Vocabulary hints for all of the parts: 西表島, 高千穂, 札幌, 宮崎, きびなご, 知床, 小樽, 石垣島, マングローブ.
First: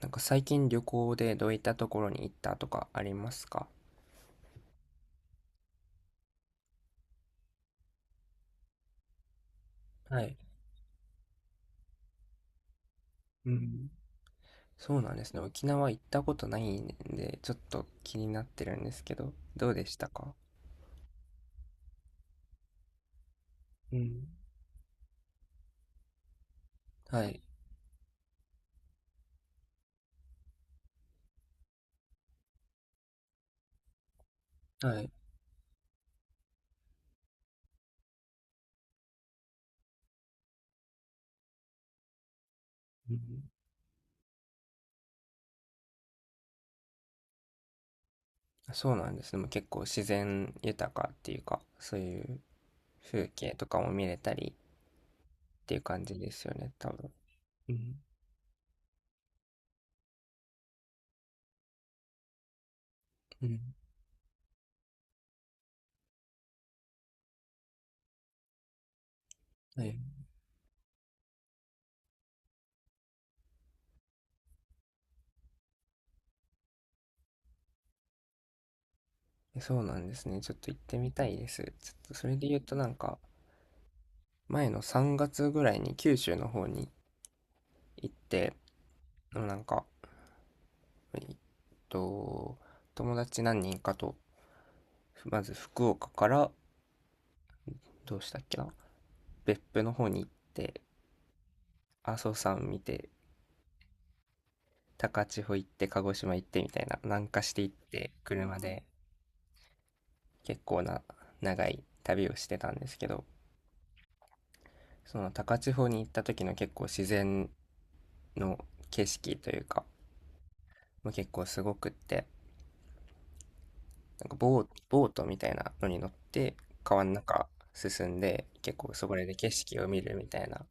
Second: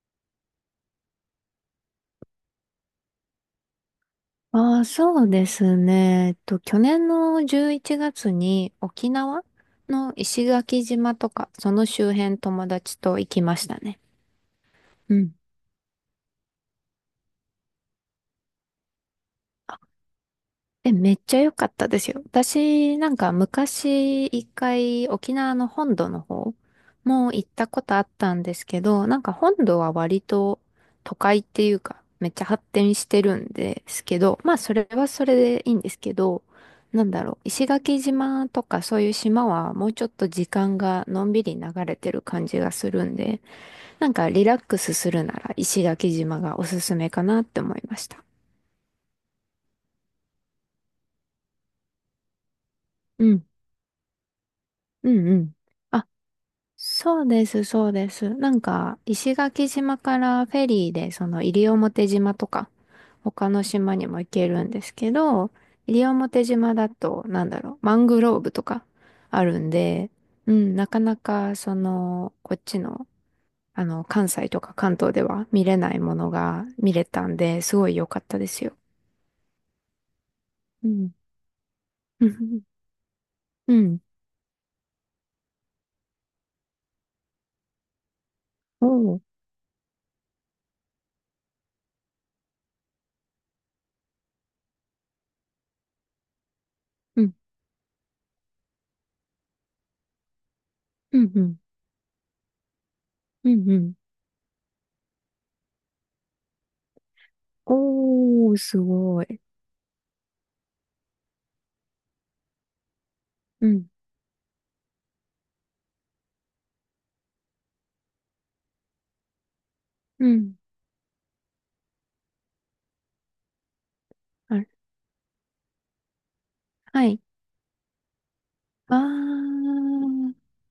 なんか最近旅行でどういったところに行ったとかありますか？ああ、そうですね。去年の11月に沖縄のはい。石垣島とか、その周辺友達と行きうましたん。ね。そうなうんですん。ね。沖縄行ったことないんで、ちょっと気になってるんですけど、どうでしたか？え、めっちゃ良かったですよ。私、なんかう昔ん。一回沖縄の本土の方はもい。行ったことあったんですけど、なんか本土は割と都会っていうか、めっちゃ発展してるんですけど、まあそれははい。それでいいんですけど、なんだろう、石垣島とかそういう島はもうちょっと時間がのんびり流れてる感じがするうんん。で、なんかリラックスするなら石垣島がおすすめかなって思いました。そうなんですね。でも結構自然豊かっていうか、そういうう風ん、景とかも見れたりうん、うっん。ていう感じですよね、多分。そうです、うそうん。です。なんか、石垣島からフェリーで、その西表島とか、う他ん。の島にも行けるんですけど、西表島だと、なんだろう、マングローブとかあるんはい。で、うん、なかなか、その、こっちの、関西とか関東では見れないものが見れたんで、すごい良かったですよ。え、そうなんですね。ちょっと行っうてみん。たいです。ちょっとそれで言う となんか、うん。前の3月ぐらいに九州の方に行って、 おーなんかえっと友達何人かと、まず福岡から、うん。どうしたっけな、別府の方に行って、うん。うん。阿蘇山見て、うん。うん高千穂行って、鹿児島行って、みたいな南下して行って、おー、車すでごい。結構な長い旅をしてたんですけど、うん。その高千穂に行った時の結構自然の景色というか、うん。もう結構すごくって、なんかあれボートみたいなのに乗って、川はのい。中進んで、結構あそこで景色を見るみー、たいな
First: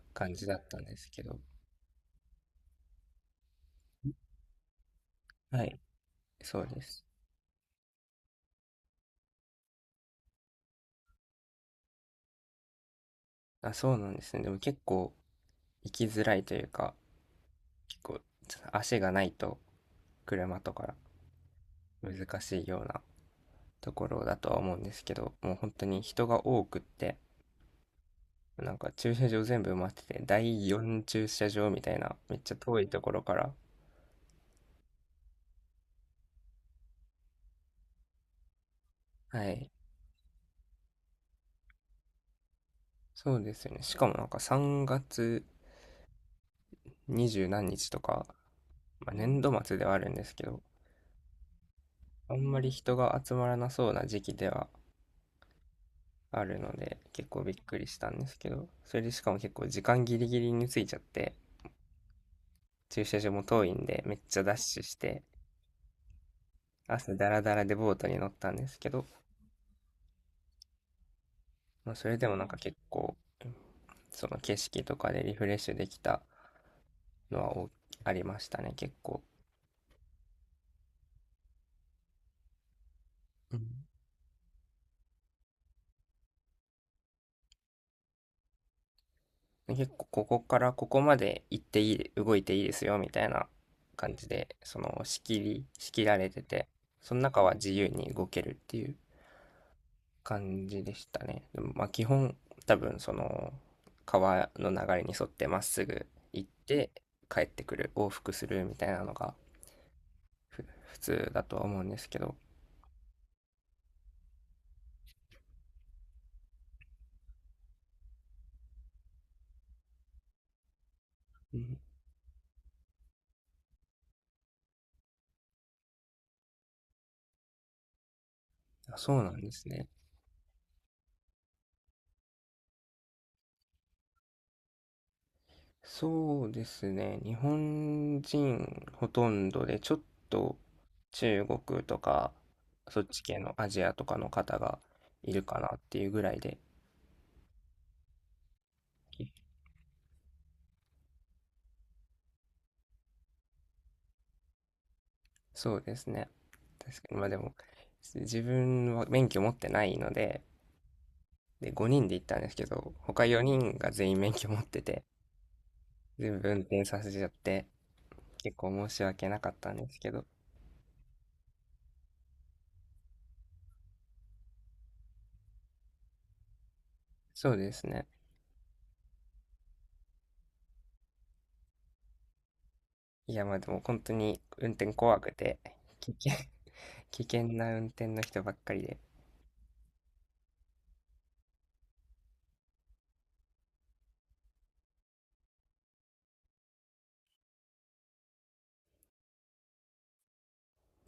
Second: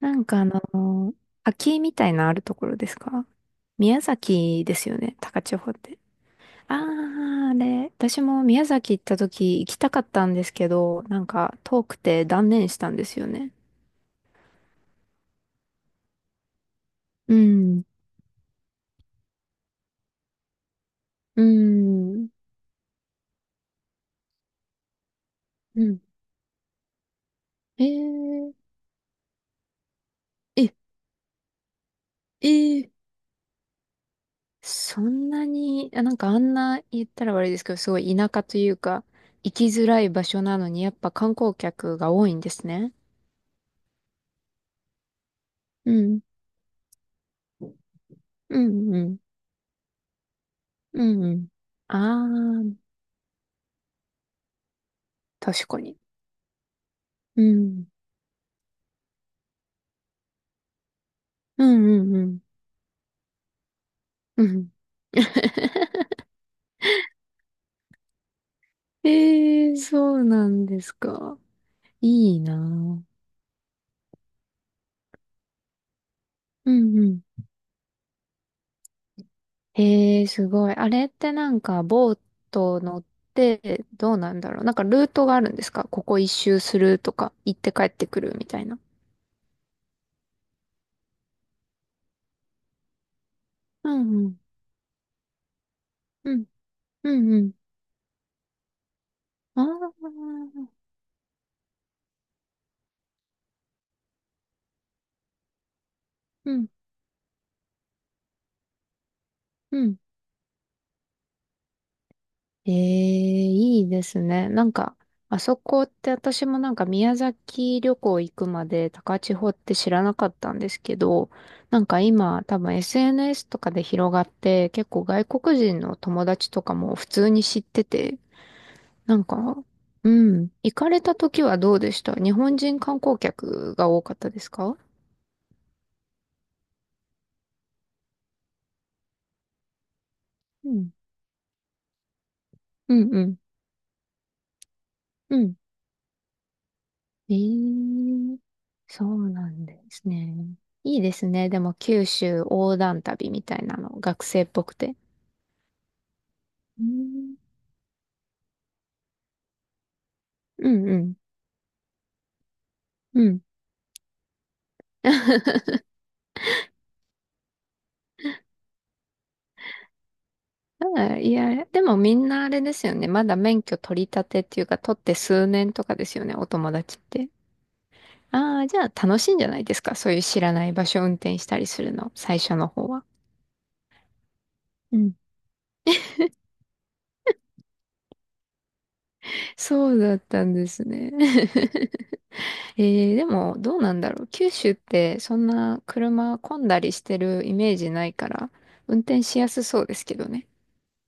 なん感かあじだったんですの、けど。滝みたいなあるところですか？宮崎ですよね、高千は穂い、って。そうあです。ー、あれ、私も宮崎行った時行きたかったんですけど、なんか遠くて断念したんですよね。あ、そうなんですね。でも結構行きづらいというか、うん、結構ちょっと足がないと車とかうん、難しいようなところだとは思うんですけど、もう本う当ん。に人が多くって、えー、なんか駐車場全部埋まってて、第え、4駐車場みたいなめっえちゃ遠いとー、ころから。そんなに、あなんかあんな言ったら悪いですけど、すごい田舎というか、は行きい。づらい場所なのに、やっぱ観光客が多いんですね。そうですよね。しかもなんか3月うん二十何日とか、うんうまあ、ん。年度末ではあるんですけど、うんうん。あんまありあ、人が集まらなそうな時期では確かに。あるので、結構うびっくん。りしたんですけど、それでしかも結構時間ギリギリについちゃって、うんうんうん。駐車場も遠いんで、めっちゃうダッん。シュして、朝ダラダラでボートに乗ったんですけど、ええーそうなんですか。まあ、それでもいいなんなか結ぁ。構、その景色とかでリフレッシュできたうんうん。のはありましたね、結構。ええすごい。あれってなんか、ボート乗っうん。て、どうなんだろう。なんか、ルートがあるんですか？ここ一周するとか、行って帰ってくるみたいな。結構ここからここまで行っていい、動いていいですよ、みたいなう感んじうん。で、その仕切られうてん。て、うそのんう中ん。は自由に動けるっていうあ感じあ。でしたね。でもまあ基本、多分その川の流れに沿ってまっすぐ行っうん。て帰ってくる、往復するみたいなのがうん。普通だとは思うんですけど、ええいいですね。なんか、あそこって私もなんか宮崎旅行行くまで高千穂って知らなかったんですけど、うん、なんか今多分 SNS とかで広がって結構外国人の友達とかも普通に知ってて、あ、そなうんなんでか、すね。うん、行かれた時はどうでした？日本人観光客が多かったですか？そうですね。日本人ほとんどで、ちょっとうん。中国とか、うそっんうちん。系のアジアとかの方がいうるんかなっていうぐらいで、ええそうなんですね。いいですね。でも、九州横断旅みたいなの、学生っぽくて。そうですね。う確かに。まあん、でも、自分は免許持ってないので、うん、うん。で、5人で行ったんですけど、う他ん 4人が全員免許持ってて、全部運転させちゃって、結構申し訳なかったんですけど、あいや、でもみんなあれですよね。まだ免許取り立てっていうか、取って数年とかですよね、お友達って。そうですね。ああ、じゃあ楽しいんじゃないですか？そういう知らない場所を運転したりするの、最初の方は。いや、まあでも本当に運転うん。怖くて、危険危険な運転の人ばっかりで。そうだったんですね。えー、でも、どうなんだろう。九州って、そんな車混んだりしてるイメージないから、運転しやすそうですけどね。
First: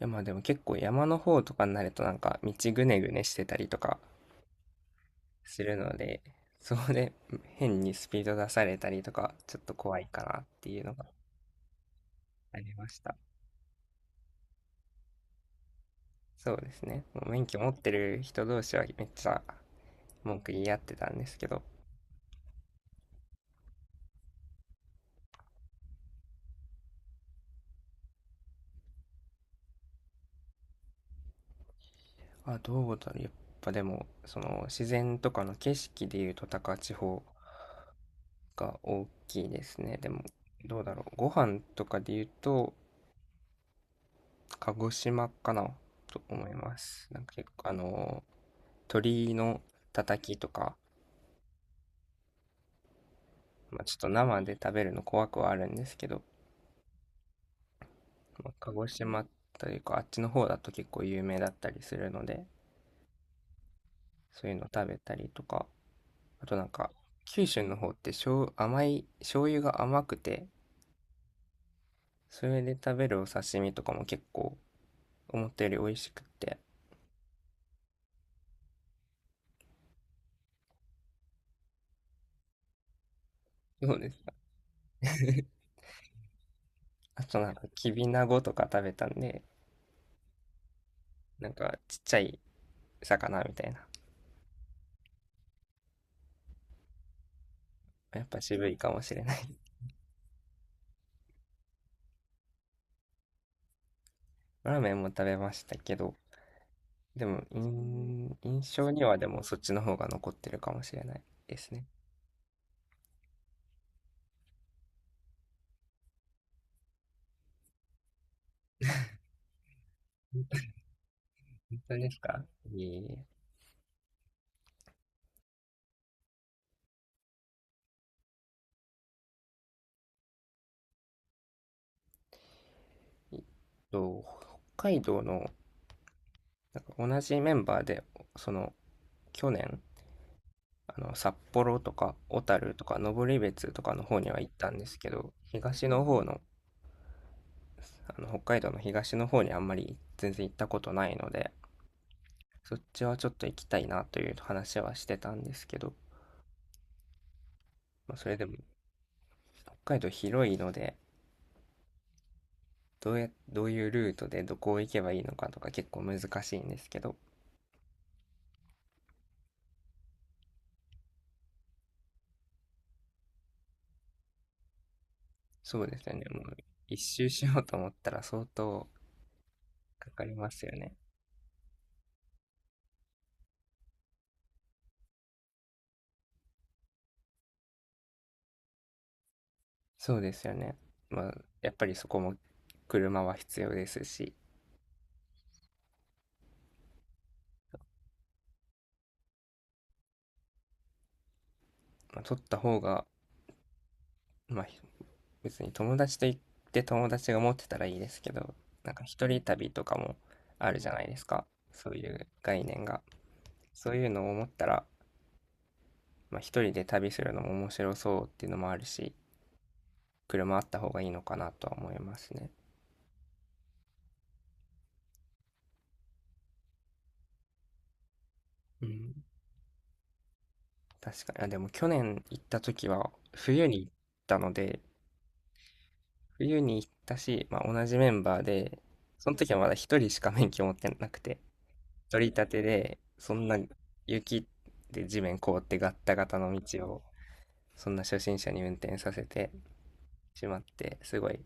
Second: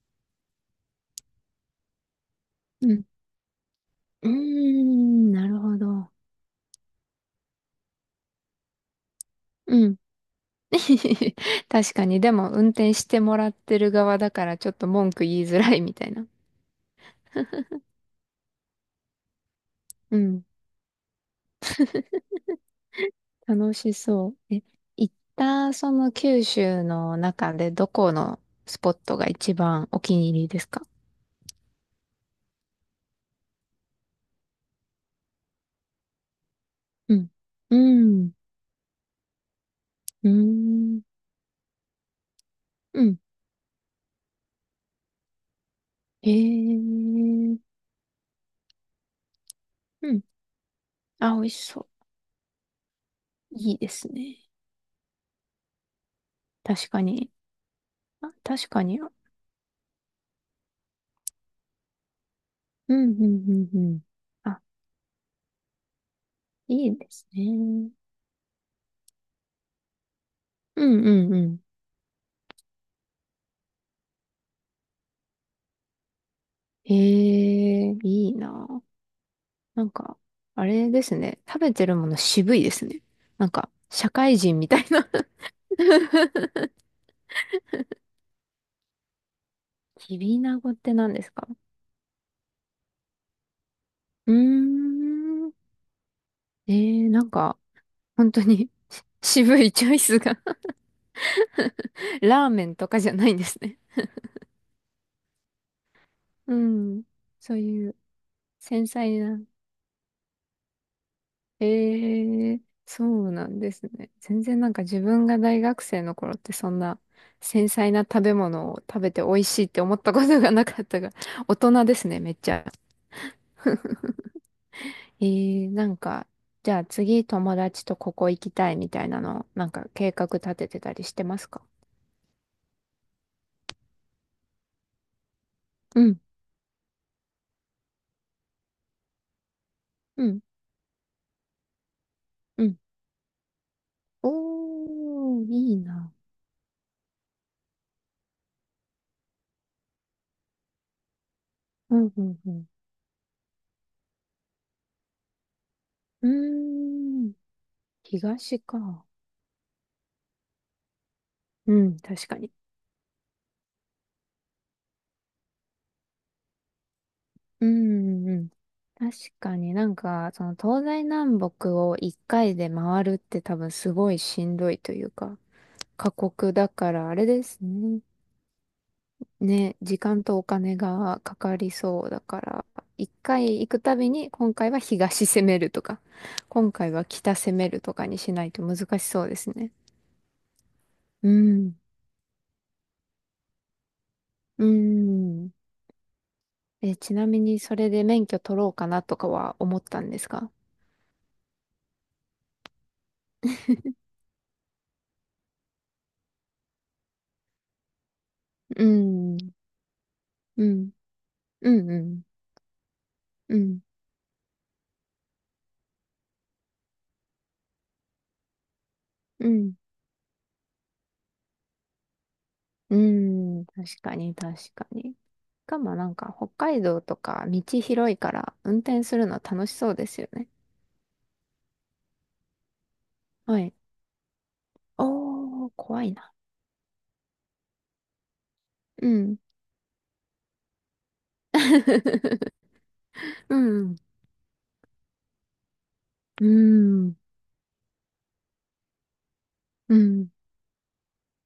いやまあでも結構山の方とかになると、なんか道ぐうねん。ぐねしてたりとかうーん、なるするほのど。で、そこで 変にスピード出されたりとか、ちょっとうん。怖いかなっていうのが 確かに、でも、あ運りま転しした。てもらってる側だから、ちょっと文句言いづらいみたいな。そうですね。もう免許持ってる人同士はめっちゃう文ん。句言い合ってたんですけど、楽しそう。え、行った、その九州の中で、どこのスポットが一番お気に入りですか？あ、どうだろう。やっぱでも、その自然とかの景色でいうと、高千う穂ん。うん。が大きいですね。でも、うーどうだん。ろう。ご飯とかで言うと、うん。鹿児島かなと思いまへす。なんか結構、あえ。の鳥のたうたん。きとか、あ、美味しそう。いまいあ、でちょっとすね。生で食べるの怖くはあるんですけど、確かに。あ、まあ、確鹿か児に。うん島というか、あっちの方だと結構有名だったりするので、うんうんうん。そういうあ、の食べたりとか、あとなんいか、いです九州のね。方って醤油が甘くて、うんうんうん。それで食べるお刺身とかも結構思ったより美味しくって、へえ、いいな。なんか、あれですね。食べてるもの渋いですね。なんか、そうで社す会人みたいな ね。あとなんか、きびなごとか食べたんで、きびなごって何ですなか？んかちっちゃい魚みたいな。うーん。えー、なんか、やっ本ぱ当渋に いかもし れない。渋いチョイスが ラーメンとかじゃないんですね。ラーメンも食べましたけど、うん。でも、そういう印繊象には細でな。もそっちの方が残ってるかもしれないですね。ええそうなんですね。全然なんか自分が大学生の頃ってそんな繊細な食べ物を食べて美味しいって思ったことがなかったが、大本人当ですでね、すめっか？ちゃ。いえいえ。ええなんか、じゃあ次友達とここ行きたいみたいなの、なんか計画立ててたりしてますか？えっと、北海道の、うん、なんか同じメンバーで、その、去年、うん、札幌とか小う樽ん。とか登別とかの方には行ったんですけど、おー、いい東のな。方の、あの、北海道の東の方にあんまり全然行ったことないので、うん、うん、うん。そっちはちょっと行きたいなという話はしてたんですけど、うーん、まあ、それでも東か。北海道広いので、うん、確かに。どういうルートでどこを行けばいいのかとか結構難しいんですけど、うんうん。確かになんか、その東西南北を一回で回るって多分すごいしんどいというか、そうです過よね。も酷うだか一らあれ周でしすようと思っね。たら相当ね、時か間かりとおますよ金ね。がかかりそうだから、一回行くたびに今回は東攻めるとか、今回は北攻めるとかにしないと難しそうですね。そうですよね。まうあ、やっん。ぱりそこも車は必要ですし、うん。え、ちなみにそれで免許取ろうかなとかは思ったんですか？まあ、取った方が、まあ、別に友達と行って友達が持ってたらいいですけど、うなんか一ん。人旅とかもうあるじん。ゃないですか。うそんうういん。う概念が。うんそういうのを思ったら、まあ、一人で旅するのも面白そうっていうのもあるし、うん。車あった方がいいのかなとは思いますね。うん。確かに、確かに。しかもなんか、北海道とか道広いから、運う転ん。するの楽しそうですよね。確かに。あ、でも去年行った時はは冬い。に行ったので、おー、怖いな。冬に行ったし、まあ、同じメンバーで、うそのん。時はまだ一人しか免許持ってなくて、取り立 てで、そんうなん。雪で地面凍ってガッタガタうの道を、ん。そんな初心者に運転させてうん。しまって、すごい、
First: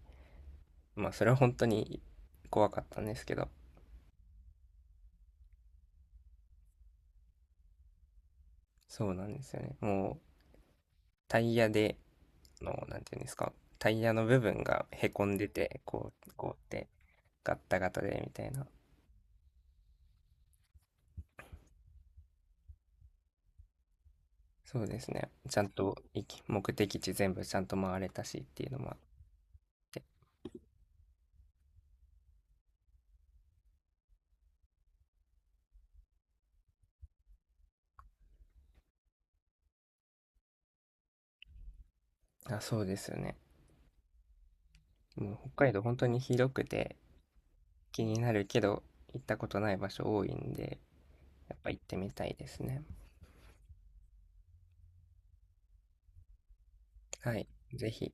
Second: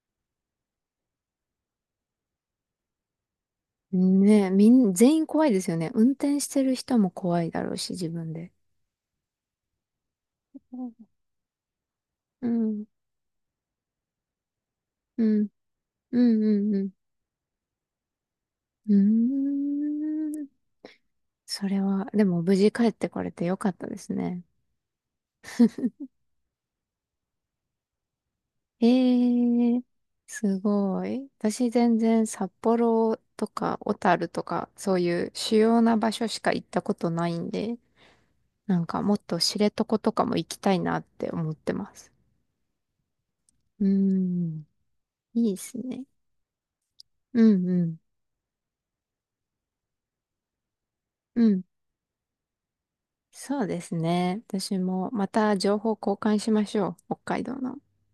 まあそれは本当に怖かったんですけど、ねえ、みん、全員怖いですよね。運転してる人も怖いだろうし、自分で。そうなんですよね。もううん。タイヤでうん。の、なんていうんですか、タイヤの部分がへうこんでん。て、こうう、こうっん。うてん。ガッタガタでみたいな。うーんそれは、でも無事帰ってこれてよかったですね。そうですね。ちゃんと目的地全部ちゃんと回れたしっていうのもあっええて。すごい。私全然札幌とか小樽とかそういう主要な場所しか行ったことないんで、なんかもっと知床とかも行きたいなって思ってます。あ、そうですよね。うーん、もういいで北海す道本ね。当に広くて、うんうん、気になるけど行ったことない場所多いんで、うやっん。ぱ行ってみたいですね。そうですね。私もまた情報交換しましょう。北は海い。道の。ぜひ。